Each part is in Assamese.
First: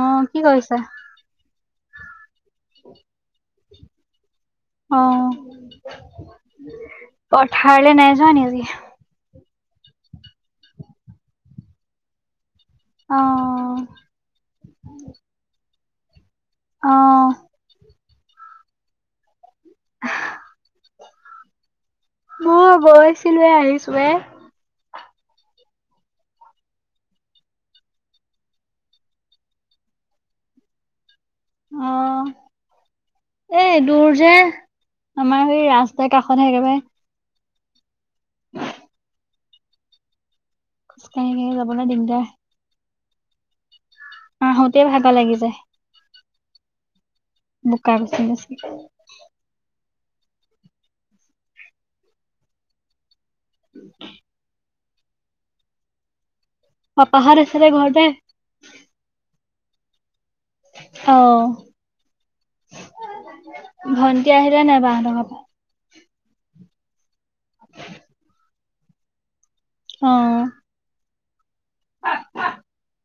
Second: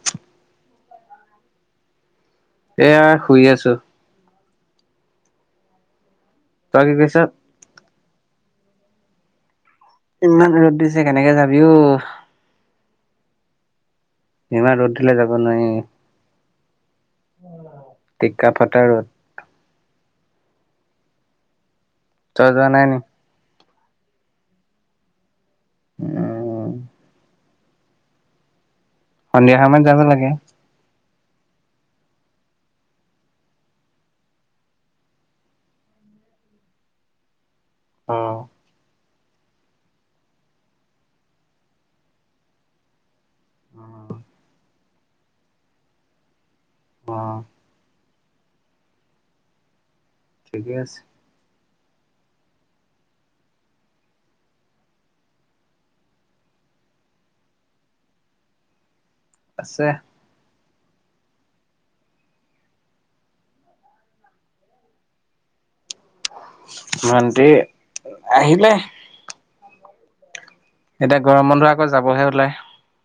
অ কি কৰিছা এয়া শুই আছো অ তই কি কৈছ পথাৰলে নাই যোৱা নি ইমান ৰদ দিছে কেনেকে যাবি ও অঁ ইমান ৰদ দিলে যাব নোৱাৰি অ টিকা ফটা ৰদ তই যোৱা মই নাই নি বগৈছিলোয়ে আহিছো [unintelligible] [unintelligible] উম [unintelligible] [inaudible] সন্ধিয়া সময়ত যাব লাগে অহ এ দূৰ যে আমাৰ সেই ৰাস্তাৰ কাষতহে একেবাৰে অ খোজ কাঢ়ি কাঢ়ি যাবলে দিগদাৰ অ [inaudible] আহোঁতে ভাগৰ লাগি যায়। অ [unintelligible] ঠিকেই আছে। উ [inaudible] অ পাহাৰ আছিলে ঘৰতে আছে অহ ভন্টি আহিলে নাই বাৰ টকা ভন্টি আহিলে অ এতিয়া গৰম বন্ধু আকৌ যাবহে ওলায়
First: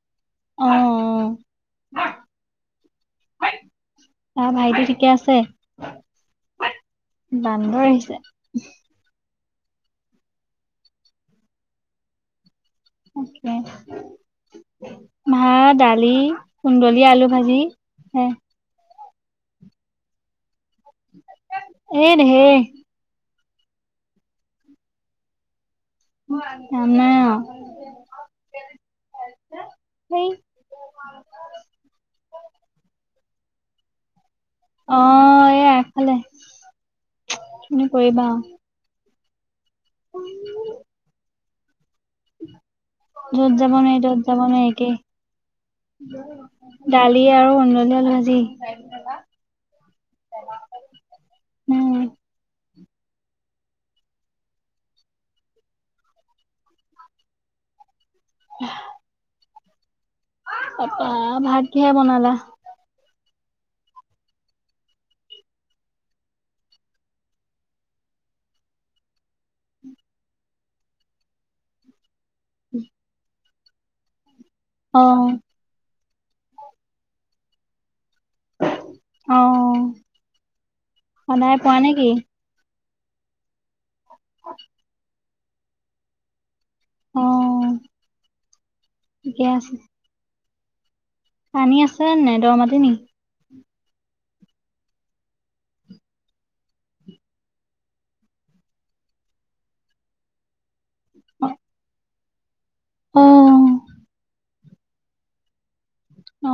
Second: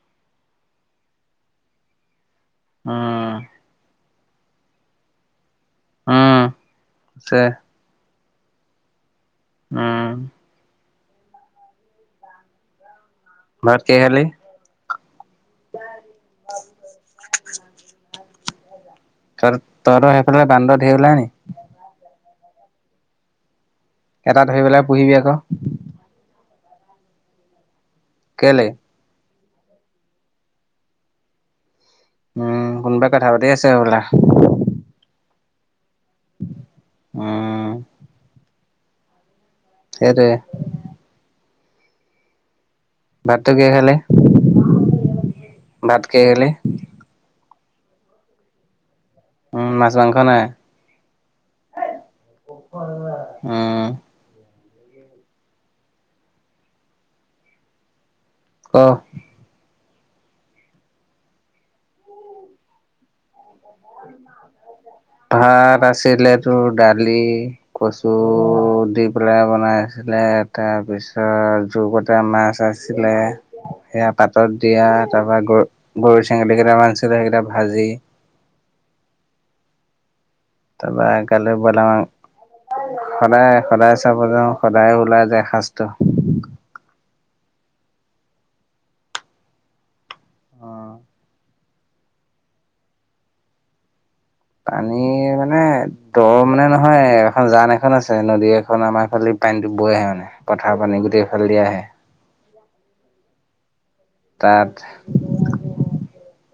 অহ অ উম আহ ভাইটিউ ঠিকে আছে উম আছে বান্দৰ আহিছে উ উম অকে ভাত কিহে খালি মাহ দালি কুন্দলি আলু ভাজি হে ত তৰ সেইফালে বান্দৰ ধেৰ ওলাই নেকি হে- এটাত ধৰি পেলাই পুহিবি আকৌ। আ নাই। কেলে? সেই উম কোনোবাই কথা পাতি আছছে বোলে। অ এ এগফলে উম তুমি কৰিবা উম। সেইটোৱে। ভাতটো যত কিহে যাবনে খালি? যত যাব নুৱাই একেই। ভাত কিহে খালি? দালি আৰু অনধল ভাজি। উম মাছ মাংস নাই। উম উম। অহ। তাপা ভাত কিহে বনালা? উ [unintelligible] [inaudible] ভাত আছিলে তোৰ দালি কচু দি পেলাই বনাই আছিলে তাৰপিছত যুগত এটা মাছ আছিলে সেয়া পাতত দিয়া অ তাৰ পৰা গ- গৰৈ, চেঙেলী কেইটা মান আছিলে সেইকেইটা ভাজি। অহ। তাপা কালি বইলাৰ মাংস সদায় সদায় চাব যাওঁ সদায় ওলাই যায় এসাঁজটো। অ ঠিকে আছে। অ পানী আছে নে দ মাতি নি? পানী মানে দৰ মানে নহয় এখন জান এখন আছে নদী এখন আমাৰ ফালি - পানীত বৈ আহে মানে পথাৰ পানী গোটেইফাল অ দিয়া আহে। অ তাত- অ।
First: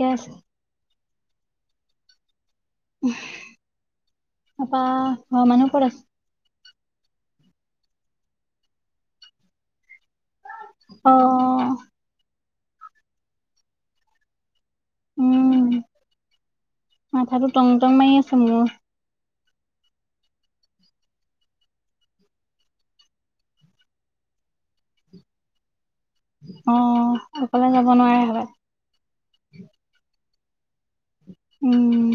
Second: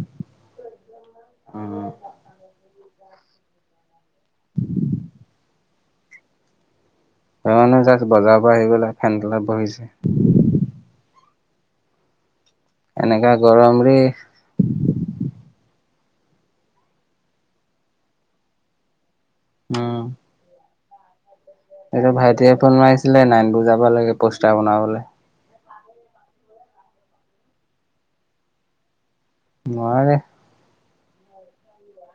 গেছ- উম। তাপা ঘৰ মানুহ ক'ত আছে? ঘৰ মানু্হ জাষ্ট বজাৰৰ পৰা আহি গলে ফেন তলত বহিছে। অ এনেকাে গৰম ৰে। উম মাথাটো টংটং মাৰি আছে মোৰ। উম। এইটো ভাইটিয়ে ফোন মাৰিছিলে নাইন বুজাব লাগে পষ্টাৰ বনাবলৈ। আহ অকলে যাব নোৱাৰাৰে হলে। নোৱাৰে। উম।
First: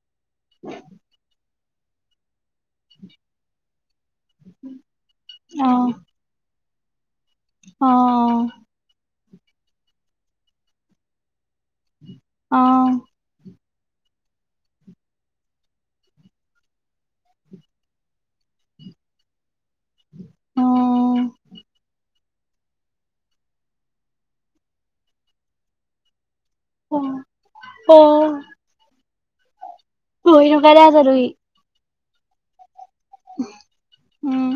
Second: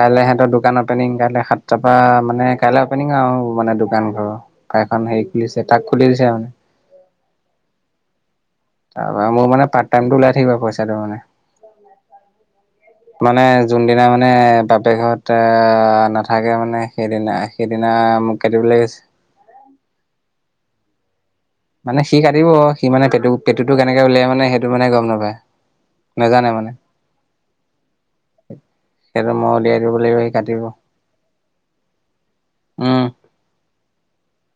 কাইলে সিহঁতৰ দোকান অপেনিং কাইলে সাতটা পৰা মানে কাইলৈ আপেনিং আৰু মানে দোকান ঘৰ আৰু এখন হেৰি খুলিছে তাক অ', খুলি দিছে মানে। অ। ত মোৰা মানে পাৰ্ট টাইমটো ওলাই থাকিব পইচাটো মানে। আহ। মানে যোনদিনা মানে বাপেক ঘত নাথাকে মানে সেইদিনা সেইদিনা প্লেজ [inaudible] অ', মানে সি কাটিব সি মানে পেটু পেটুতটো কেনেকে উলিয়াই মানে সেইটো মানে গম নাপায় নেজানে মানে। অ অ। সেইটো মই উলিয়াই দিব লাগিব সি পঢ়ি কাটিব। থকাতে আছা তুমি? উম উম।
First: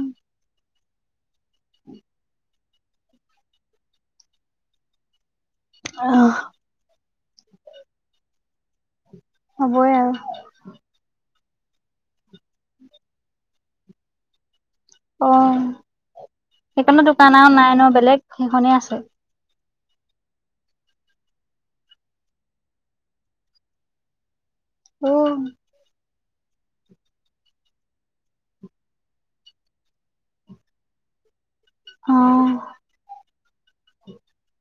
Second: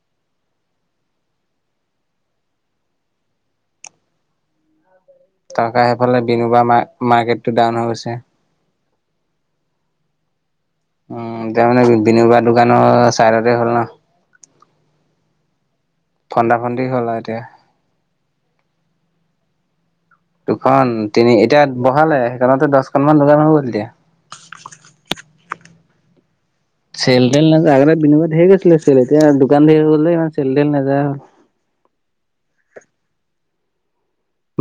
তহঁতৰ সেইফালে আহ, বিনোবা মাৰ্কেটটো ডাউন হৈ গৈছে। হ'বই আৰু। উম তাৰ মানে বিনোবা দোকানৰ চাইডতে হ'ল ন। অ ফন্দা ফন্দি সেইকনত হ'ল দোকান এতিয়া। আৰু নাই ন বেলেগ সেইখনেই আছে? দুখন, তিনি এতিয়া বহালে সেইকনতে দচখনমান দোকান হৈ গ'ল এতিয়া। ঔ। চেল-তেল নাযায় আগতে বিনো বা ধেই গৈছিলে চেল এতিয়া দোকান ধেই হৈ গ'ল ইমান চেল-তেল নাযায় হ'ল। অ।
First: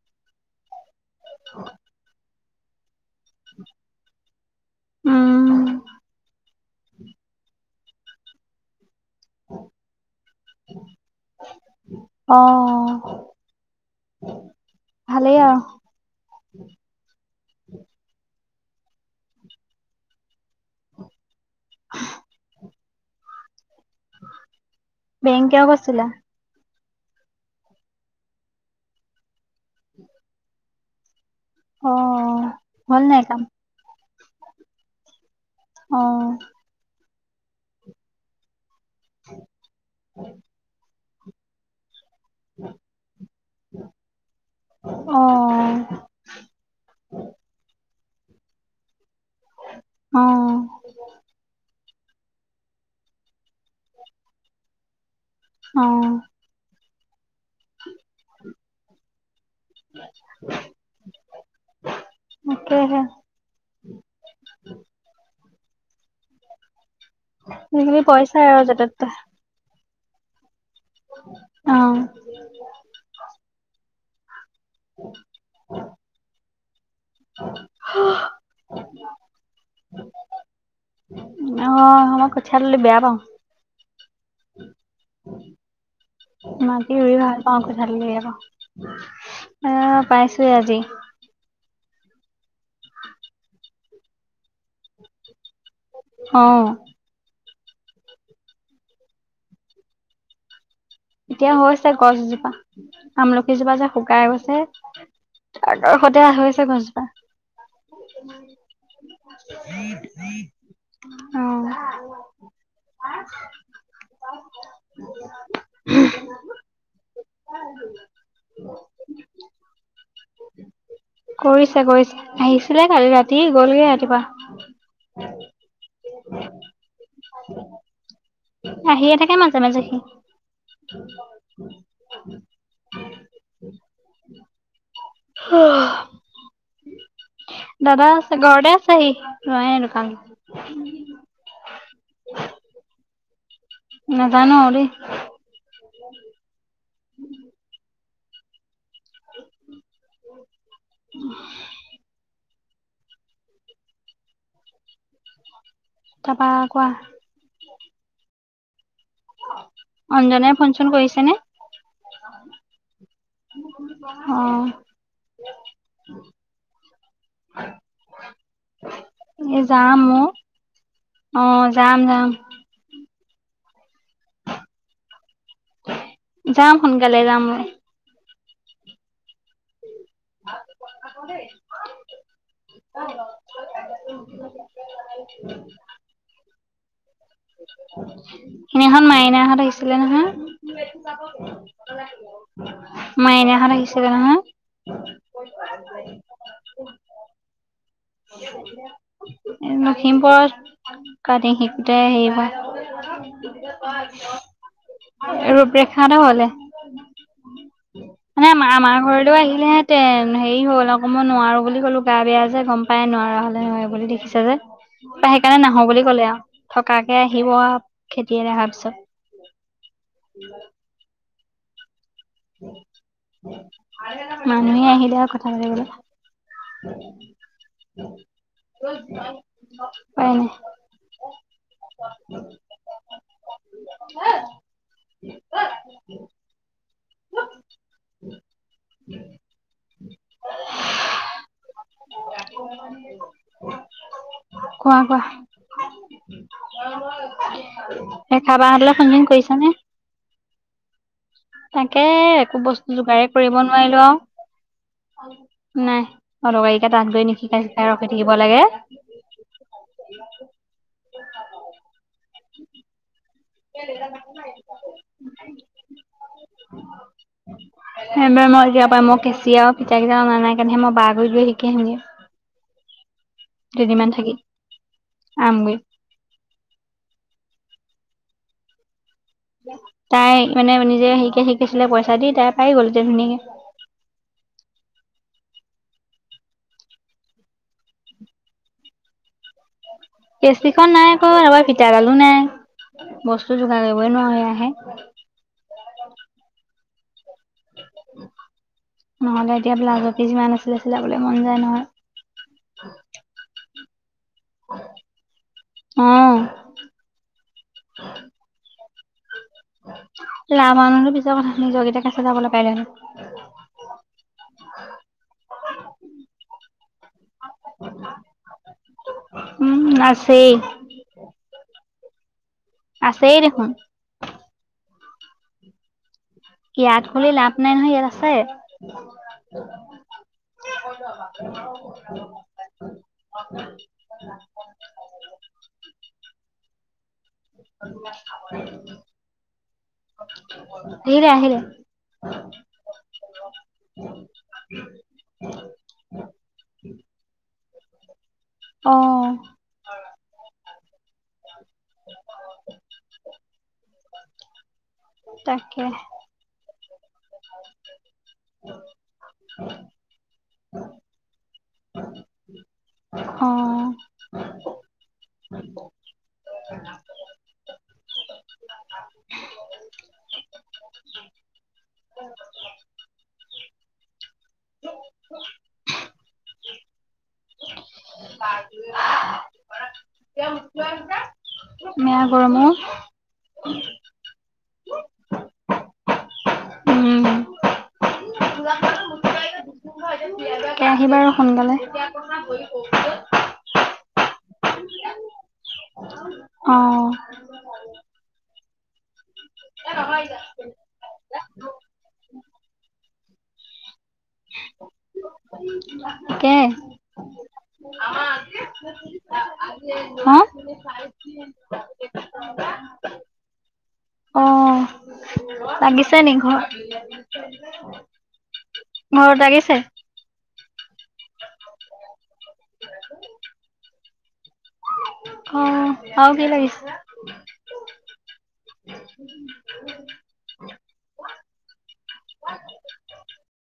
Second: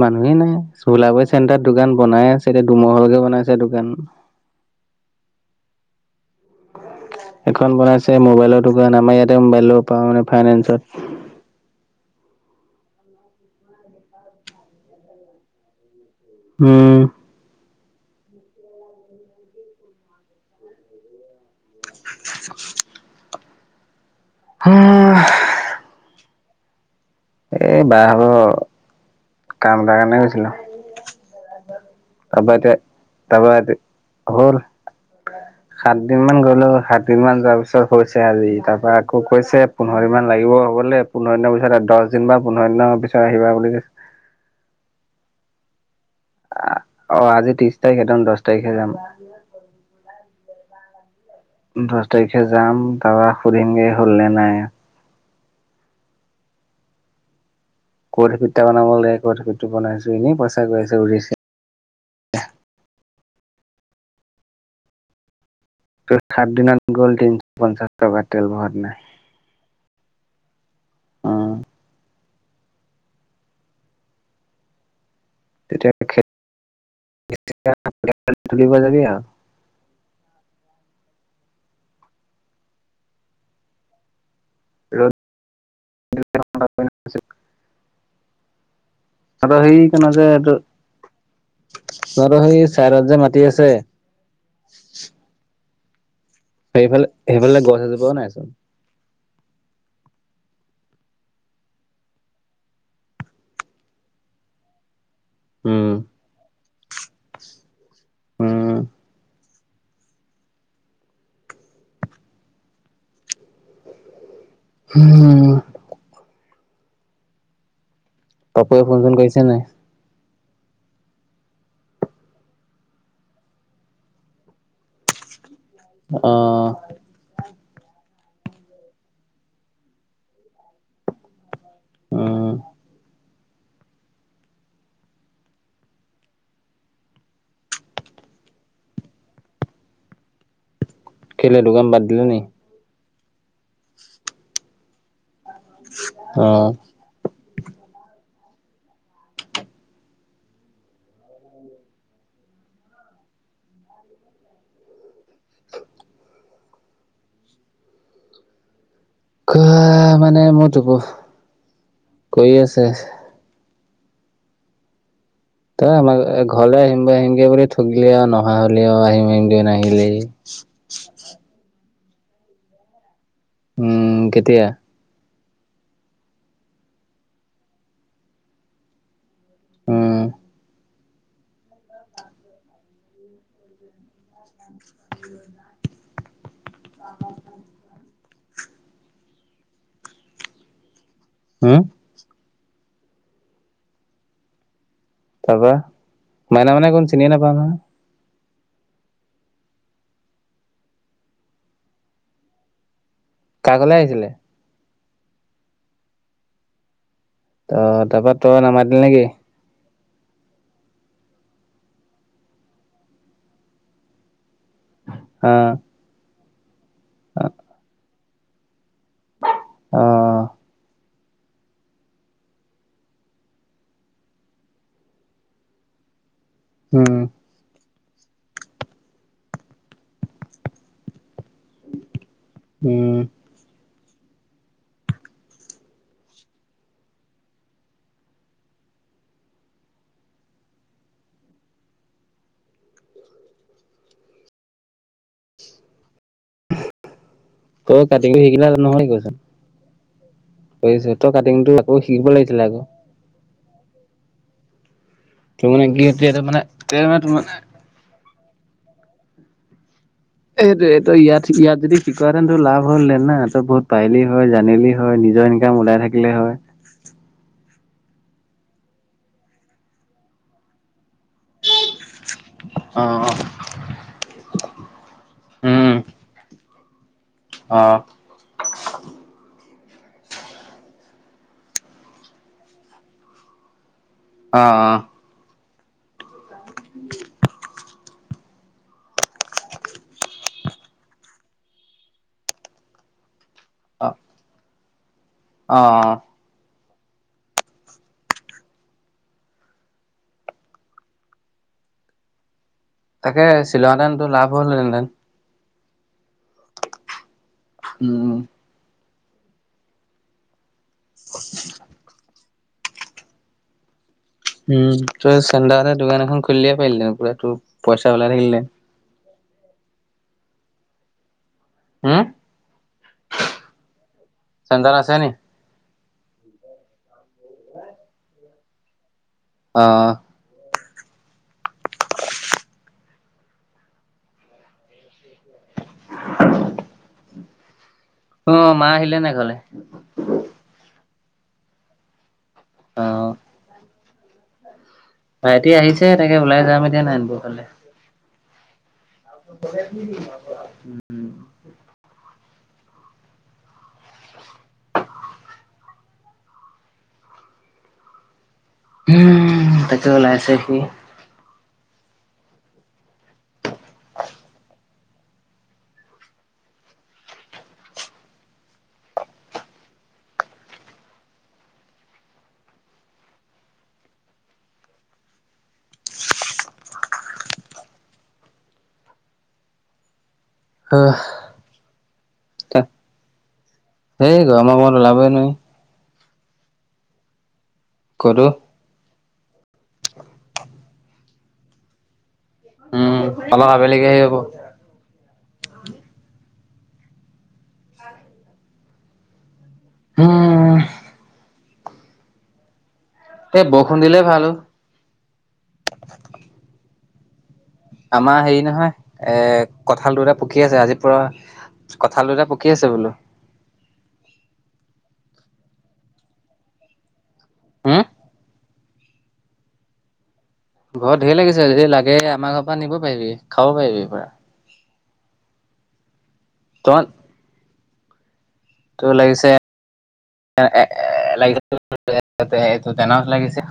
মানুহেই নাই চোলাবৰী চেণ্টাৰত দোকান বনাই আছে এতিয়া দুমহলকে বনাইছে দোকান উম, খন বনাইছে মোবাইলৰ দোকান আমাৰ ইয়াতে মোবাইল ল'ব পাৰ মানে ফাইনেন্সত। অ অ ভালেই আৰু। উম। [inaudible] বেংক কিয় গৈছিলা? এই বাভাগৰ কাম এটাৰ কাৰণে গৈছিলো। অ', তাৰপা এতিয়া হ'ল নাই কাম? তাৰপা এতিয়া হ'ল। সাত দিন অ', মান গ'লো সাত দিন মান যোৱাৰ পিছত হৈছে আজি তাৰ বা আকৌ কৈছে পোন্ধৰ দিন মান লাগিব হবনে পোন্ধৰ দিনৰ পিছত দচ দিন বা পোন্ধৰ দিনৰ পিছত আহিবা বুলি কৈছে। অ', অহ অ আজি ত্ৰিছ তাৰিখ একদম দচ তাৰিখে যাম। অ', দচ তাৰিখে যাম তাপা সুধিম গে হল নে নাই। অ। কৰ্টএফিত এটা বনাব লাগে কৰ্টএফিতটো বনাইছো এনেই পইচা গৈ আছে উৰিছে তাকেহে। সাত দিনত গ'ল তিনশ পঞ্চাশ আজিকালি টকা পইচাই তেল আৰু ভৰাও য'তে তেনে। ত'তে অ। উম তেতিয়া [unintelligible] অ মই কঠিয়া তুলি বেয়া পওঁ। ৰ'দ মাটি ৰুই ভাল পাওঁ, কঠিয়া তুলি বেয়া পাওঁ। আৰু সেইকনৰ যে তোৰ এইটো তহঁতৰ সেই চাইদত যে মাতি আছে [unintelligible] অ সেইফালে সেইফালে গছ এজোপাওঁ নাইচোন। এতিয়া হৈছে গছ এজোপা আমলখিজোপা যে শুকাই গৈছে তাৰ উম কাষতে হৈছে গছজোপা। উম [unintelligible] অ। উম। [unintelligible] পাপুয়ে ফোন-চোন কৰিছে নাই? কৰিছে কৰিছে আহিছিলে কালি ৰাতি গ'লগে ৰাতিপুৱা। [unintelligible] অহ। আহিয়ে থাকে মাজে মাজে সি। উম উ [unintelligible] অ' দাদা আছে ঘৰতে আছেহি যোৱাই নাই দোকান। কেলে দোকান বাদ দিলি নি নাজানো দেই। অ, উ [inaudible] তাপা কোৱা? এ কোৱা মানে অঞ্জনাই ফোন মোক চোন কৰিছেনে কৰি আছে। অ তই আমাৰ ঘৰলে আহিম বৈ আহিমগৈ বুলি থঠগিলি আৰু নহা হলেও এই আহিম-আহিমগৈ যাম নাহিলি। অ অ' যাম-যাম। উম, কেতিয়া যাম সোনকালে যাম মই। উম তে [inaudible] [unintelligible] সেইদিনাখন মাইনা হঁত আহিছিলে নহয়। হম মাইনা হঁত আহিছিলে নহয়। তাৰাপা মাইনা মে কোন চিনিয়ে নাপাও নহয়। [inaudible] লখিমপুৰ কাতি শিকোটাই হেৰী হব। কা ঘৰলে আহিছিলে। ৰূপৰেখা হত ঘৰলে। ত তাৰপা মানে তই আম নামাতিলি আমাৰ নেকি ঘৰলে আহিলে হেতেন। তেন হেৰি হ'ল আকৌ মই নোৱাৰো বুলি ক'লো গা বেয়া যে গম পাই নোৱাৰা হ'লেয় বুলি দেখিছো যে। অ সেইকাৰণে নাহো বুলি কলে আৰু থকাকে আহিব খেতিয়েৰা অহাৰ পিছত। অ', উাই [unintelligible] মানুহে আহিলে আৰু কথা উম পাতিবলে হয় [unintelligible] হয়া নাই। উম উ [unintelligible] হ [unintelligible] [inaudible] [inaudible] কোৱা-কোৱা? তই এ কাটিংটো খাব শিকিলা হলে নহয় ফোন-চোণ কৈচোন কৰিচানে? কৰিছো তই কাটিংটো আকৌ তাকে শিকিব একো লাগিছিলে আকৌ বস্তু যোগাৰ কৰিব নোৱাৰিলো আৰু। তোৰ মানে কি নাই এইটো মানে অটৰকাৰীকে এই তাত মানে গৈ তোমাৰ নিশিকা হিকাই ৰখি থাকিব লাগে। সেইটো এইটো-ইয়াত-ইয়াত যদি শিকোৱাহেতেনটো লাভ হ'ল না। ত বহুত পাৰিলি হয় জানিলি হয় নিজৰ ইনকাম ওলাই থাকিলে হয়। সেইাৰে মই এতিয়া পাই মই কেঁচি আৰু পিঠা কেইটা অনা নাই কাৰণে মই বাঘ [unintelligible] বজিব সেইিক অ [inaudible] দুদিন মান থাকি আমগৈ উম অ, তাই মানে নিজে শিকে শিকিছিলে পইচা দি তাই পাই গ'ল হৈ ধুনীয়াকে। অ-অ, [inaudible] কেচি খম নাই আকৌ তৰপা ফিতাডালো নাই বস্তু যোগাৰ কৰিবই নোৱাৰা হৈ আহে। হয় [inaudible] অহ-অহ, [inaudible] নহ'লে এতিয়া ব্লাাজ পিছ যিমান আছিলে চিলাবলে মন যায় নহয় তাকে চিলোৱাহেঁতেন তোৰ লাভ হ'লহেতেন অ উম লৰা মানুহো পিছৰ কথা নিজৰকেইটাকে চিলাবলৈ পাৰিলেহেঁতেন উম তোৰ চা দোকান এখন খুলিয়ে পাৰিলে পুৰা তোৰ পইচা ওলাই থাকিলে উম নাছেই হম আছে দেখোন আন্দাৰ আছে নি ইয়াত খুলি লাভ নাই নহয় ইয়াত আছে অ', [inaudible] [inaudible] অ মা আহিলে নাই ঘৰলৈ হেইৰি আহিলে অ [inaudible] ভাইটি আহিছে তেনেকে ওলাই যাম এতিয়া নাৰায়ণপুৰ ফালে অ [inaudible] [inaudible] তাকে উম তাকে ওলাইছে সি [unintelligible] অ অহ মো গৰমো সেই গৰম মাহত ওলাবই নোৱাৰি উম কৰো তাকে আহিবা আৰু সোনকালে উম আবেলিকা হেৰি হ'ব অ উম এই বৰষুণ দিলে ভালো কে আমাৰ হেৰি নহয় এ কঁঠাল দুটা হা পকি আছে আজি পুৰা কথা দুটা পকি আছে বোলো অ লাগিছে নি ঘৰত হু ঘৰত লাগিছে ঘৰত ঢেৰ লাগিছে যদি লাগে আমাৰ ঘৰ পৰা নিব পাৰিবি খাব পাৰিবি পুৰা অ আৰু কি লাগিছে তই [unintelligible] লাগি সটো তে নও লাগিছে